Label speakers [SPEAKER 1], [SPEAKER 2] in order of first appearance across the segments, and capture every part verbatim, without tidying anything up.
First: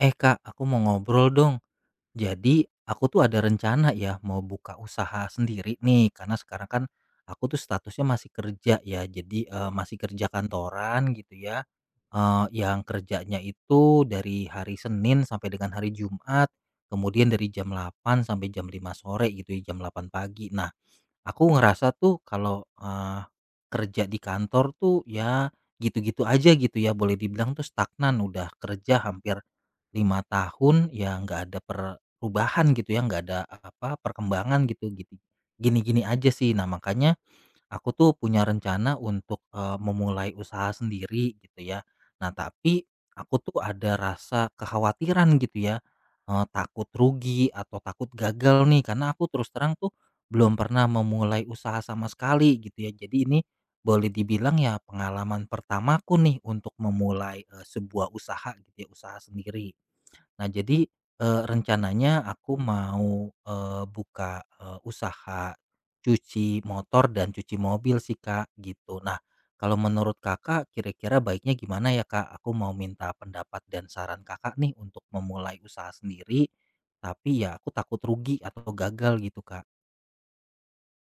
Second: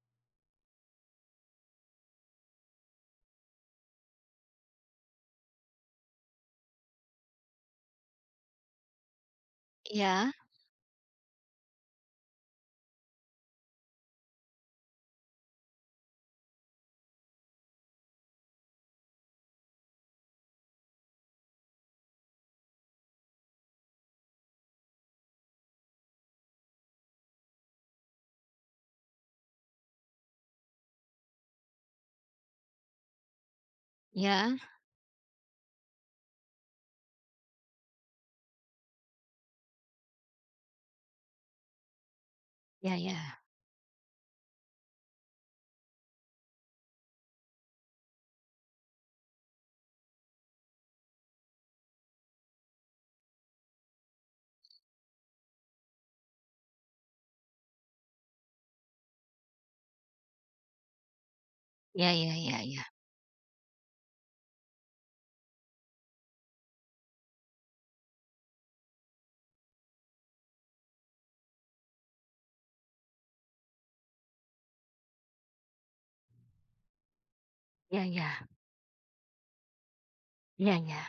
[SPEAKER 1] Eh Kak, aku mau ngobrol dong. Jadi aku tuh ada rencana ya mau buka usaha sendiri nih karena sekarang kan aku tuh statusnya masih kerja ya. Jadi eh, masih kerja
[SPEAKER 2] Iya
[SPEAKER 1] kantoran gitu ya. Eh, yang kerjanya itu dari hari Senin sampai dengan hari Jumat, kemudian dari jam delapan sampai jam lima sore gitu ya, jam delapan pagi. Nah, aku ngerasa tuh kalau, eee, kerja di kantor tuh ya gitu-gitu aja gitu ya, boleh dibilang tuh stagnan, udah kerja hampir lima tahun ya nggak ada perubahan gitu ya, nggak ada apa,
[SPEAKER 2] ya,
[SPEAKER 1] perkembangan gitu, gitu gini-gini aja sih. Nah makanya aku tuh punya rencana untuk, eee, memulai usaha sendiri gitu ya. Nah tapi
[SPEAKER 2] ya, ya,
[SPEAKER 1] aku tuh ada rasa kekhawatiran gitu ya, eee, takut rugi atau takut gagal nih karena aku terus terang tuh belum pernah memulai usaha sama sekali gitu ya. Jadi ini boleh dibilang ya pengalaman pertamaku nih untuk memulai, eee, sebuah usaha gitu ya, usaha sendiri. Nah jadi, eee,
[SPEAKER 2] ya,
[SPEAKER 1] rencananya
[SPEAKER 2] ya,
[SPEAKER 1] aku
[SPEAKER 2] ya, ya,
[SPEAKER 1] mau, eee, buka, eee, usaha cuci motor dan cuci mobil sih, Kak, gitu. Nah, kalau menurut Kakak kira-kira baiknya gimana ya, Kak? Aku mau minta pendapat dan saran Kakak nih untuk memulai usaha sendiri, tapi ya aku takut
[SPEAKER 2] ya,
[SPEAKER 1] rugi
[SPEAKER 2] ya,
[SPEAKER 1] atau gagal gitu, Kak.
[SPEAKER 2] ya, iya.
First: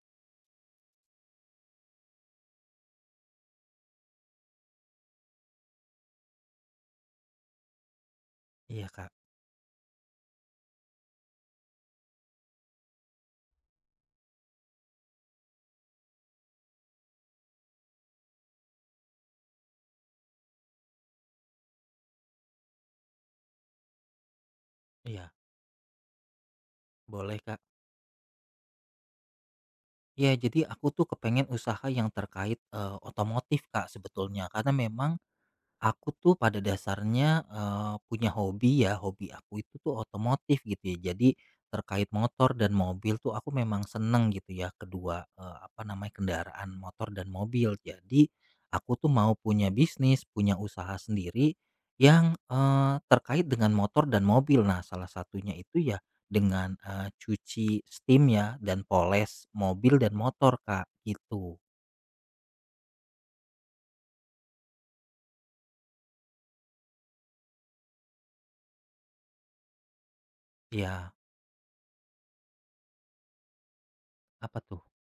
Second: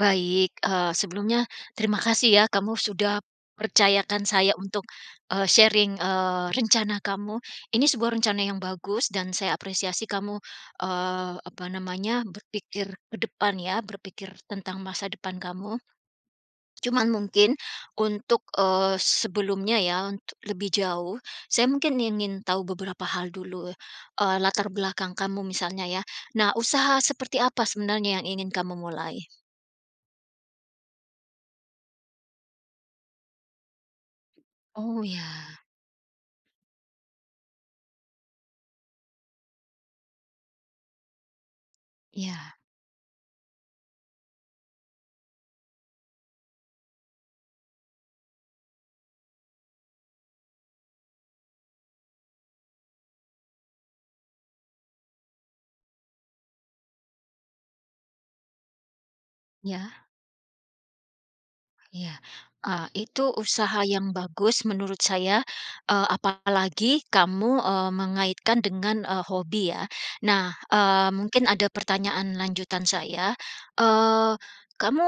[SPEAKER 2] Baik, eee, sebelumnya terima kasih ya kamu sudah percayakan saya untuk, eee, sharing, eee, rencana kamu. Ini sebuah rencana yang
[SPEAKER 1] Iya,
[SPEAKER 2] bagus
[SPEAKER 1] Kak.
[SPEAKER 2] dan saya apresiasi kamu, eee, apa namanya, berpikir ke depan ya, berpikir tentang masa depan kamu. Cuman mungkin untuk, eee, sebelumnya ya, untuk lebih jauh, saya mungkin ingin tahu beberapa hal dulu, eee, latar belakang
[SPEAKER 1] Iya,
[SPEAKER 2] kamu misalnya ya. Nah, usaha seperti
[SPEAKER 1] boleh,
[SPEAKER 2] apa
[SPEAKER 1] Kak.
[SPEAKER 2] sebenarnya yang ingin kamu mulai?
[SPEAKER 1] Iya, jadi aku tuh kepengen usaha yang terkait, eee, otomotif, Kak, sebetulnya karena
[SPEAKER 2] Oh
[SPEAKER 1] memang
[SPEAKER 2] ya,
[SPEAKER 1] aku tuh pada dasarnya, eee, punya hobi ya, hobi aku itu tuh otomotif gitu ya. Jadi terkait
[SPEAKER 2] ya
[SPEAKER 1] motor dan mobil tuh aku memang seneng gitu ya, kedua, eee, apa namanya, kendaraan motor dan mobil. Jadi aku tuh mau punya bisnis, punya usaha sendiri yang, eee, terkait dengan motor dan mobil. Nah, salah satunya itu ya dengan, eee, cuci steam ya dan poles mobil
[SPEAKER 2] ya.
[SPEAKER 1] dan motor, Kak, gitu.
[SPEAKER 2] Iya, eee, itu usaha yang bagus menurut saya, eee, apalagi kamu, eee, mengaitkan dengan, eee, hobi ya. Nah, eee,
[SPEAKER 1] Ya,
[SPEAKER 2] mungkin ada pertanyaan lanjutan saya, eee,
[SPEAKER 1] apa tuh?
[SPEAKER 2] kamu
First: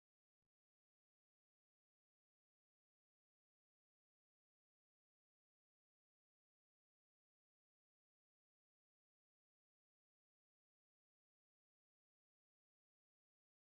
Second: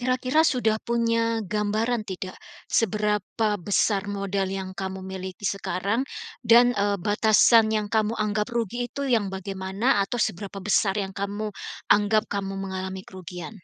[SPEAKER 2] kira-kira sudah punya gambaran tidak seberapa besar modal yang kamu miliki sekarang dan, eee, batasan yang kamu anggap rugi itu yang bagaimana atau seberapa besar yang kamu anggap kamu mengalami kerugian?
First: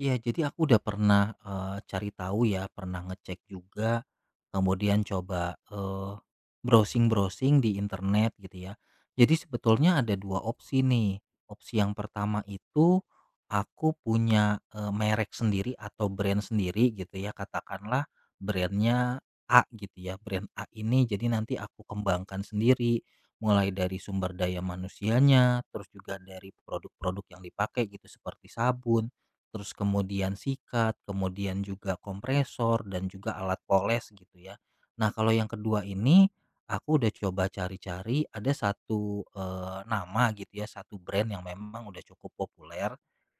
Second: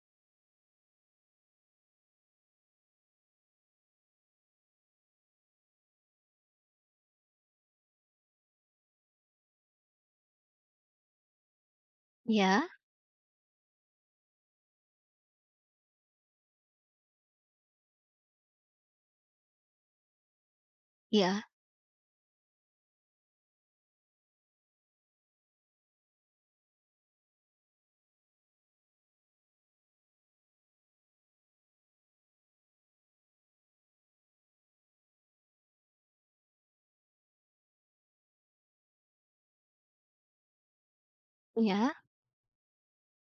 [SPEAKER 1] Iya, jadi aku udah pernah, eee, cari tahu ya, pernah ngecek juga, kemudian coba, eee, browsing-browsing di internet gitu ya. Jadi sebetulnya ada dua opsi nih. Opsi yang pertama
[SPEAKER 2] Ya,
[SPEAKER 1] itu aku punya, eee, merek sendiri atau brand sendiri gitu ya, katakanlah brandnya A gitu ya, brand A ini jadi
[SPEAKER 2] ya,
[SPEAKER 1] nanti aku kembangkan sendiri, mulai dari sumber daya manusianya, terus juga dari produk-produk yang dipakai gitu seperti sabun, terus kemudian sikat, kemudian juga kompresor dan juga alat poles gitu ya. Nah, kalau yang kedua ini aku udah coba cari-cari ada satu eh, nama gitu ya, satu brand yang memang
[SPEAKER 2] ya,
[SPEAKER 1] udah cukup populer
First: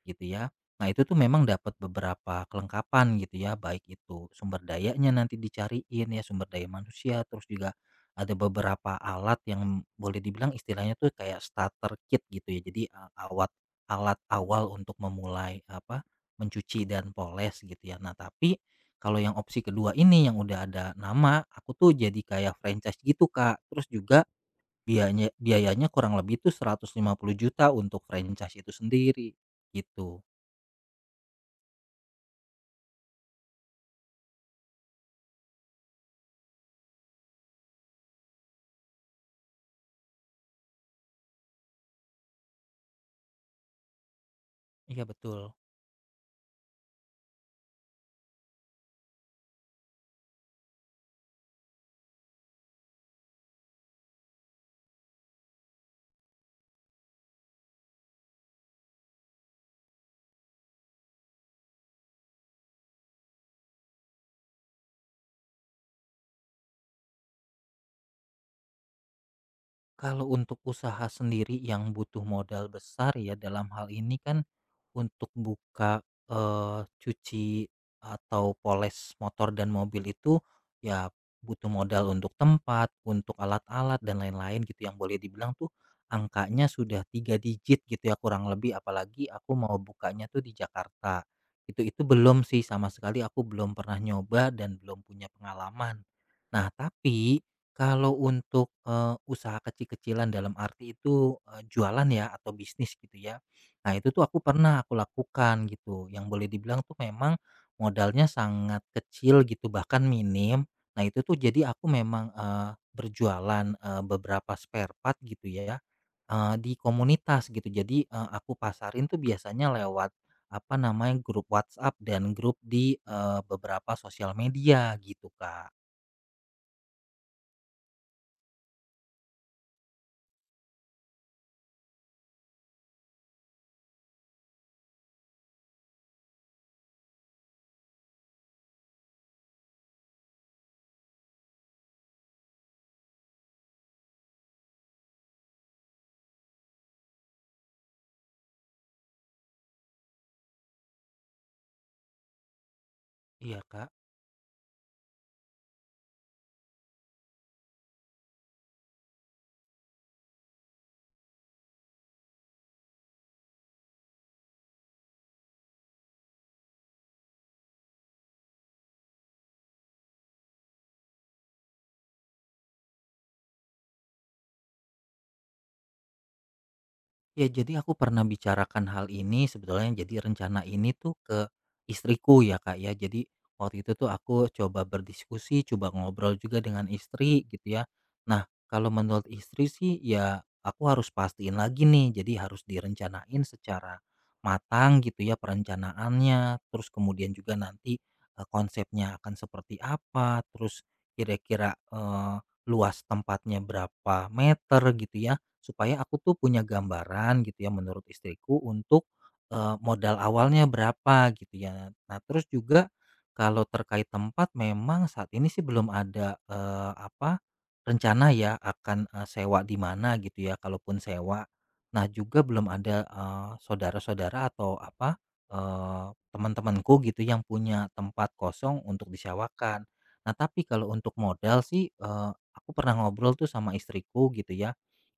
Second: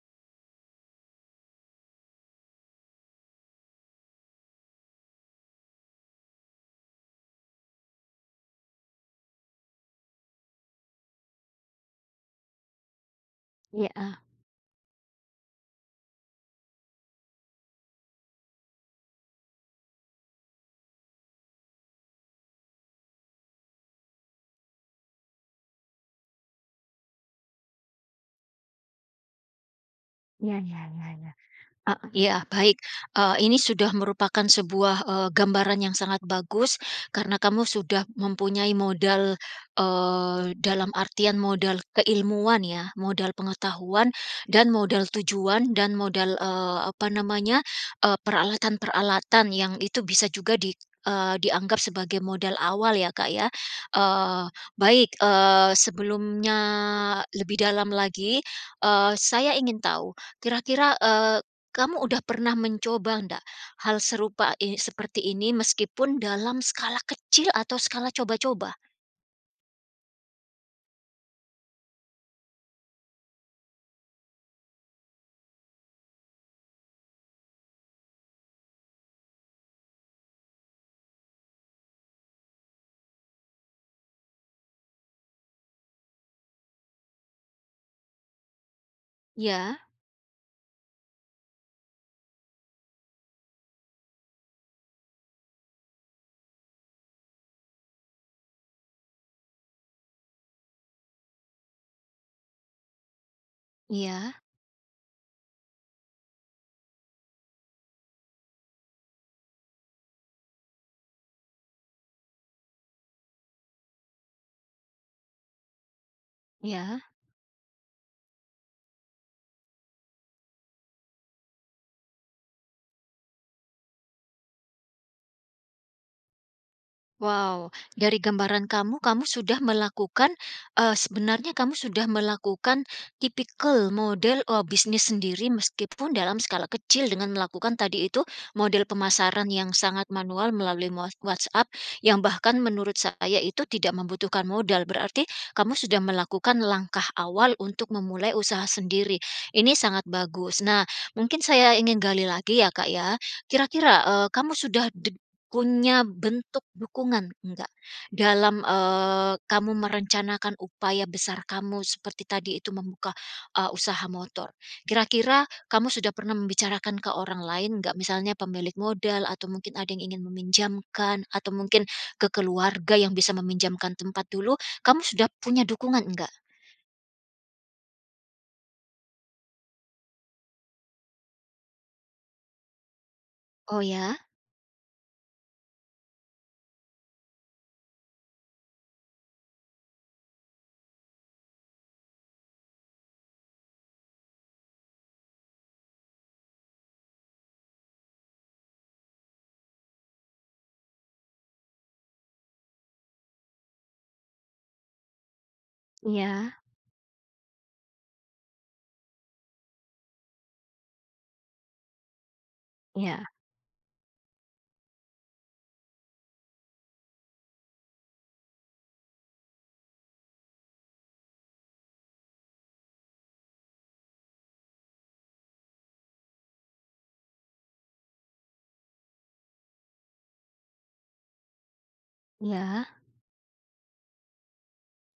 [SPEAKER 1] gitu ya. Nah, itu tuh memang dapat beberapa kelengkapan gitu ya, baik itu sumber dayanya nanti dicariin ya, sumber daya manusia, terus juga ada beberapa alat yang boleh dibilang istilahnya tuh kayak starter kit gitu ya. Jadi a- awat alat
[SPEAKER 2] ya.
[SPEAKER 1] awal untuk memulai apa, mencuci dan poles gitu ya. Nah, tapi kalau yang opsi kedua ini yang udah ada nama, aku tuh jadi kayak franchise gitu, Kak. Terus juga biayanya biayanya kurang lebih tuh seratus lima puluh juta untuk franchise itu sendiri, gitu.
[SPEAKER 2] Iya iya iya iya. Ah, iya, baik. Eee, ini sudah merupakan sebuah, eee, gambaran yang sangat bagus karena kamu sudah mempunyai modal, eee, dalam artian modal keilmuan ya, modal pengetahuan dan modal
[SPEAKER 1] Iya betul.
[SPEAKER 2] tujuan dan modal, eee, apa namanya, eee, peralatan-peralatan yang itu bisa juga di eee, dianggap sebagai modal awal ya, Kak, ya. Eee, Baik, eee, sebelumnya lebih dalam lagi, eee, saya ingin tahu kira-kira, eee kamu udah pernah mencoba ndak hal serupa i seperti ini meskipun dalam skala kecil atau skala coba-coba?
[SPEAKER 1] Kalau untuk usaha sendiri yang butuh modal besar ya dalam hal ini kan untuk buka eh, cuci atau poles motor dan mobil itu ya butuh modal untuk tempat, untuk alat-alat dan lain-lain gitu yang boleh dibilang tuh angkanya sudah tiga digit gitu ya kurang lebih apalagi aku mau
[SPEAKER 2] Ya,
[SPEAKER 1] bukanya tuh di Jakarta. Itu itu belum sih sama sekali aku belum pernah nyoba dan belum punya pengalaman. Nah, tapi kalau untuk, eee, usaha kecil-kecilan dalam arti itu, eee, jualan ya atau bisnis gitu ya. Nah itu tuh
[SPEAKER 2] ya,
[SPEAKER 1] aku pernah aku lakukan gitu, yang boleh dibilang tuh memang modalnya sangat kecil gitu bahkan minim. Nah itu tuh jadi aku memang, eee, berjualan, eee, beberapa spare part gitu ya, eee, di
[SPEAKER 2] ya.
[SPEAKER 1] komunitas gitu. Jadi, eee, aku pasarin tuh biasanya lewat apa namanya, grup WhatsApp dan grup di, eee, beberapa sosial media gitu, Kak.
[SPEAKER 2] Wow, dari gambaran kamu, kamu sudah melakukan, eee, sebenarnya kamu sudah melakukan tipikal model, eee, bisnis sendiri meskipun dalam skala kecil dengan melakukan tadi itu model pemasaran yang sangat manual melalui mo WhatsApp yang bahkan menurut saya itu tidak membutuhkan modal. Berarti kamu sudah melakukan langkah awal untuk memulai usaha sendiri. Ini sangat bagus. Nah, mungkin saya ingin gali lagi ya, Kak, ya.
[SPEAKER 1] Iya, Kak.
[SPEAKER 2] Kira-kira, eee, kamu sudah punya bentuk dukungan enggak? Dalam, eee, kamu merencanakan upaya besar kamu seperti tadi itu membuka, eee, usaha motor. Kira-kira kamu sudah pernah membicarakan ke orang lain enggak? Misalnya pemilik modal atau mungkin ada yang ingin meminjamkan atau mungkin ke keluarga yang bisa meminjamkan tempat dulu, kamu sudah punya dukungan enggak?
[SPEAKER 1] Ya, jadi aku pernah bicarakan hal ini sebetulnya jadi rencana ini tuh ke istriku ya Kak ya. Jadi waktu
[SPEAKER 2] Oh
[SPEAKER 1] itu tuh
[SPEAKER 2] ya?
[SPEAKER 1] aku coba berdiskusi, coba ngobrol juga dengan istri gitu ya. Nah, kalau menurut istri sih ya aku harus pastiin lagi nih. Jadi harus direncanain secara matang gitu ya perencanaannya, terus kemudian juga nanti eh, konsepnya akan seperti apa, terus kira-kira eh, luas tempatnya berapa meter gitu ya supaya aku tuh
[SPEAKER 2] Iya
[SPEAKER 1] punya gambaran gitu ya menurut istriku untuk, eee, modal awalnya berapa gitu ya. Nah terus juga
[SPEAKER 2] iya.
[SPEAKER 1] kalau terkait tempat memang saat ini sih belum ada, eee, apa, rencana ya akan, eee, sewa di mana gitu ya kalaupun sewa. Nah juga belum ada, eee, saudara-saudara atau apa, eee, teman-temanku gitu yang punya tempat kosong untuk disewakan. Nah tapi kalau untuk modal sih, eee, aku
[SPEAKER 2] Iya
[SPEAKER 1] pernah ngobrol tuh sama istriku gitu ya,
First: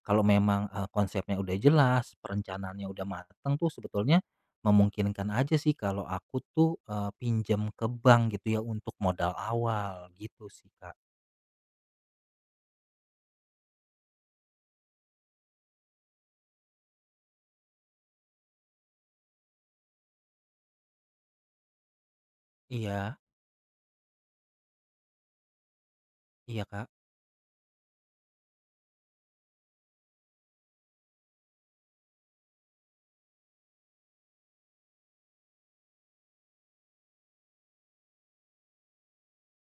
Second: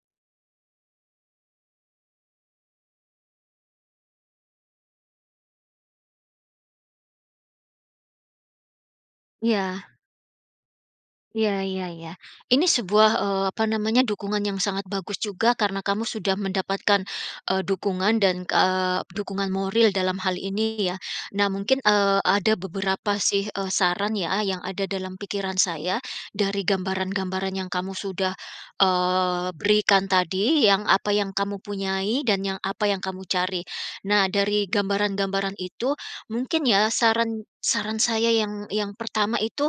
[SPEAKER 1] kalau memang, eee, konsepnya udah jelas, perencanaannya udah mateng tuh sebetulnya memungkinkan aja sih kalau aku tuh, eee, pinjam ke bank gitu ya untuk modal
[SPEAKER 2] iya.
[SPEAKER 1] awal gitu sih, Kak.
[SPEAKER 2] Iya iya iya. Ini sebuah, eee, apa namanya, dukungan yang sangat bagus juga karena kamu sudah mendapatkan, eee, dukungan dan, eee, dukungan moral dalam hal ini ya. Nah mungkin, eee, ada
[SPEAKER 1] Iya
[SPEAKER 2] beberapa sih, eee, saran ya yang ada dalam pikiran saya dari
[SPEAKER 1] iya, Kak.
[SPEAKER 2] gambaran-gambaran yang kamu sudah, eee, berikan tadi, yang apa yang kamu punyai dan yang apa yang kamu cari. Nah dari gambaran-gambaran itu mungkin ya saran saran saya yang yang pertama itu,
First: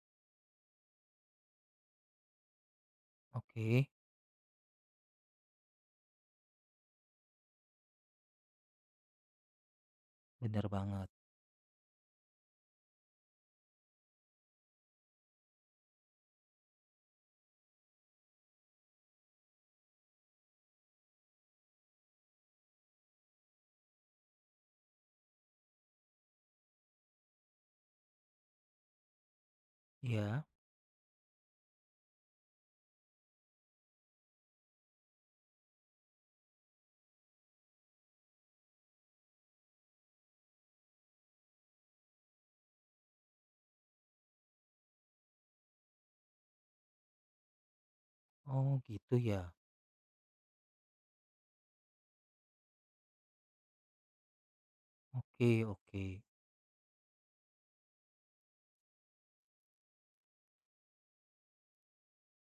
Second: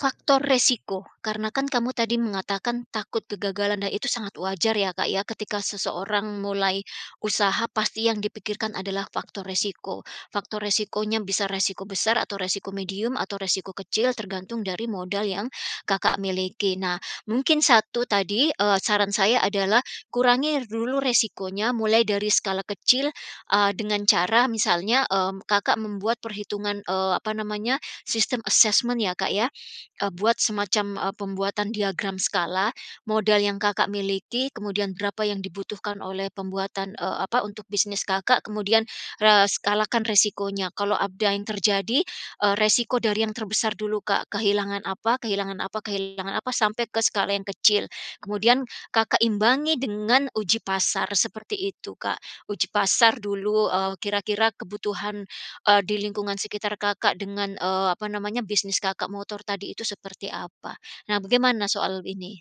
[SPEAKER 2] faktor resiko, karena kan kamu tadi mengatakan takut kegagalan
[SPEAKER 1] Oke,
[SPEAKER 2] dan itu sangat wajar ya Kak ya ketika seseorang mulai usaha pasti yang dipikirkan adalah faktor resiko. Faktor
[SPEAKER 1] bener banget.
[SPEAKER 2] resikonya bisa resiko besar atau resiko medium atau resiko kecil tergantung dari modal yang Kakak miliki. Nah, mungkin satu tadi eh, saran saya adalah kurangi dulu resikonya mulai dari skala kecil eh, dengan cara misalnya em, Kakak membuat perhitungan eh, apa namanya sistem assessment ya Kak ya. Eee, buat
[SPEAKER 1] Iya.
[SPEAKER 2] semacam, eee, pembuatan diagram skala, modal yang Kakak miliki, kemudian berapa yang dibutuhkan oleh pembuatan, eee, apa, untuk bisnis Kakak, kemudian, eee, skalakan resikonya. Kalau ada yang terjadi, eee, resiko dari yang terbesar dulu, Kak, kehilangan apa kehilangan apa kehilangan apa, sampai ke skala yang kecil. Kemudian
[SPEAKER 1] Oh gitu
[SPEAKER 2] Kakak
[SPEAKER 1] ya.
[SPEAKER 2] imbangi dengan uji pasar, seperti itu, Kak. Uji pasar dulu, eee, kira-kira kebutuhan
[SPEAKER 1] Oke
[SPEAKER 2] Eee, di
[SPEAKER 1] oke.
[SPEAKER 2] lingkungan sekitar Kakak dengan, eee, apa namanya, bisnis Kakak motor tadi itu seperti apa? Nah, bagaimana soal ini?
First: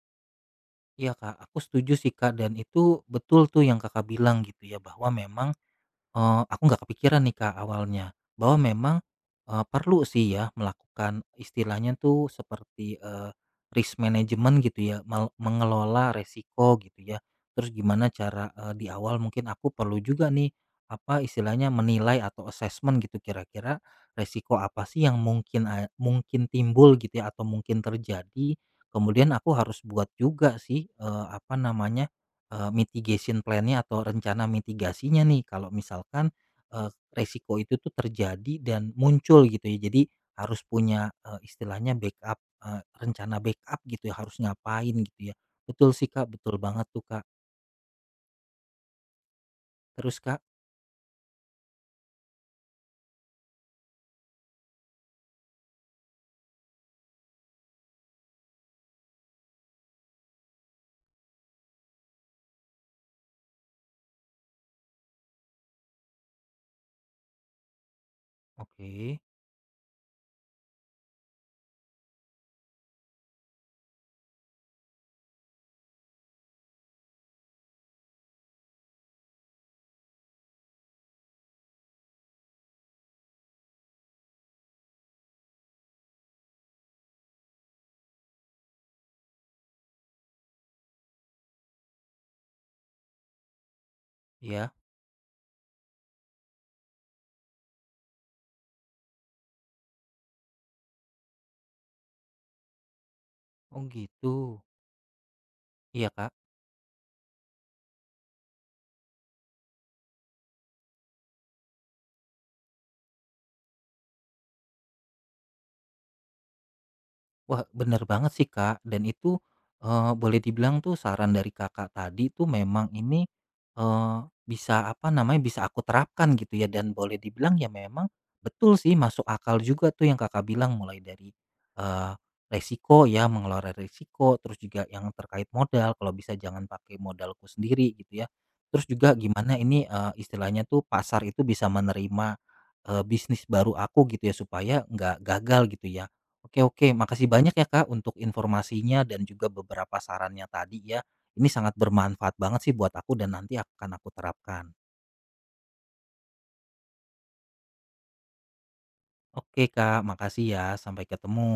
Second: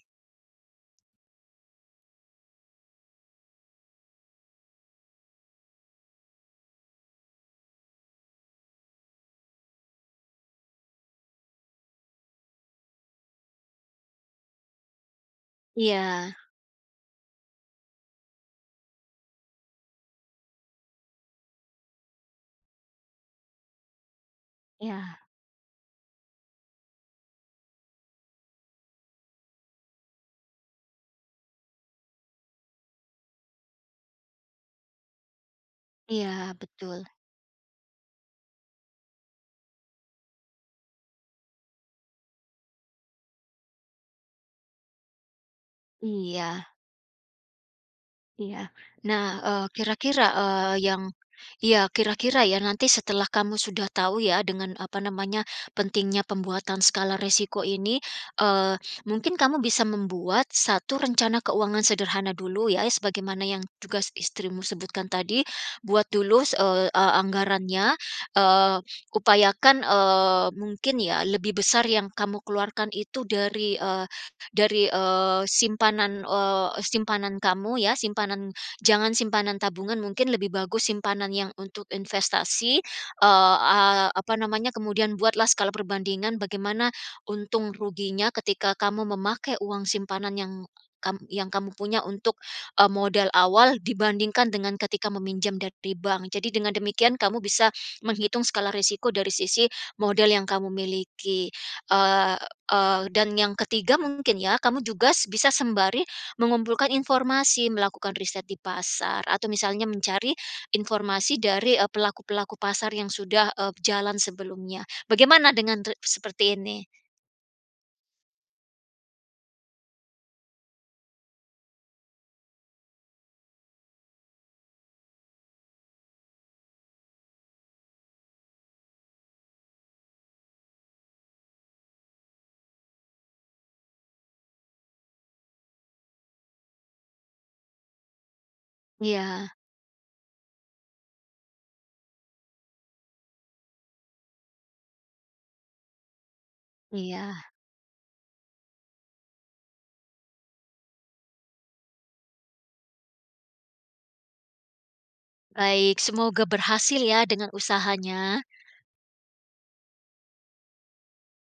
[SPEAKER 1] Iya, Kak, aku setuju sih, Kak, dan itu betul tuh yang Kakak bilang gitu ya bahwa memang Eee, aku nggak kepikiran nih, Kak, awalnya, bahwa memang, eee, perlu sih ya melakukan istilahnya tuh seperti, eee, risk management gitu ya, mel mengelola
[SPEAKER 2] Iya
[SPEAKER 1] resiko gitu ya. Terus gimana cara, eee, di awal mungkin aku perlu juga nih, apa istilahnya menilai atau assessment gitu kira-kira resiko apa sih yang
[SPEAKER 2] iya
[SPEAKER 1] mungkin a mungkin timbul gitu ya atau mungkin terjadi. Kemudian aku harus buat juga sih, eee, apa namanya, Eee, mitigation plan-nya atau rencana mitigasinya nih kalau misalkan,
[SPEAKER 2] iya,
[SPEAKER 1] eee,
[SPEAKER 2] betul.
[SPEAKER 1] resiko itu tuh terjadi dan muncul gitu ya. Jadi harus punya, eee, istilahnya backup, eee, rencana backup gitu ya, harus ngapain gitu ya. Betul sih, Kak, betul
[SPEAKER 2] Iya.
[SPEAKER 1] banget tuh, Kak.
[SPEAKER 2] Iya. Nah, eee,
[SPEAKER 1] Terus,
[SPEAKER 2] kira-kira,
[SPEAKER 1] Kak,
[SPEAKER 2] eee, yang iya, kira-kira ya nanti setelah kamu sudah tahu ya dengan, apa namanya, pentingnya pembuatan skala resiko ini, eee, mungkin kamu bisa membuat satu rencana keuangan sederhana dulu ya, sebagaimana yang juga istrimu sebutkan tadi, buat dulu s eee anggarannya, eee,
[SPEAKER 1] oke,
[SPEAKER 2] upayakan, eee, mungkin ya lebih besar yang kamu keluarkan itu dari, eh, dari, eee, simpanan, eee, simpanan kamu ya, simpanan jangan simpanan tabungan, mungkin lebih bagus simpanan yang untuk investasi, eee, a apa namanya, kemudian buatlah skala perbandingan bagaimana untung ruginya ketika kamu memakai uang simpanan yang kam yang kamu punya untuk, eee, modal awal dibandingkan
[SPEAKER 1] ya.
[SPEAKER 2] dengan ketika meminjam dari bank. Jadi dengan demikian kamu bisa menghitung skala risiko dari sisi modal yang kamu miliki, eee Eee, dan yang
[SPEAKER 1] Oh
[SPEAKER 2] ketiga mungkin ya,
[SPEAKER 1] gitu,
[SPEAKER 2] kamu juga s bisa sembari
[SPEAKER 1] iya, Kak?
[SPEAKER 2] mengumpulkan informasi, melakukan riset di pasar atau misalnya mencari informasi dari, eee, pelaku-pelaku pasar yang sudah, eee, jalan sebelumnya. Bagaimana dengan re seperti ini?
[SPEAKER 1] Wah, bener banget sih, Kak, dan itu, eee, boleh dibilang tuh saran dari Kakak tadi tuh memang ini, eee, bisa apa namanya, bisa aku terapkan gitu ya dan boleh dibilang ya memang betul sih masuk akal juga tuh yang Kakak bilang mulai dari, eee, resiko ya, mengelola resiko, terus juga yang terkait modal, kalau bisa jangan pakai modalku sendiri gitu ya. Terus juga
[SPEAKER 2] Iya
[SPEAKER 1] gimana ini, eee, istilahnya tuh pasar itu bisa menerima, eee, bisnis baru aku gitu ya supaya nggak gagal gitu ya. Oke oke, makasih
[SPEAKER 2] iya.
[SPEAKER 1] banyak ya Kak untuk informasinya dan juga beberapa sarannya tadi ya. Ini sangat bermanfaat banget sih buat aku dan nanti akan aku terapkan.
[SPEAKER 2] Baik, semoga berhasil ya dengan usahanya.
[SPEAKER 1] Oke Kak, makasih ya. Sampai ketemu.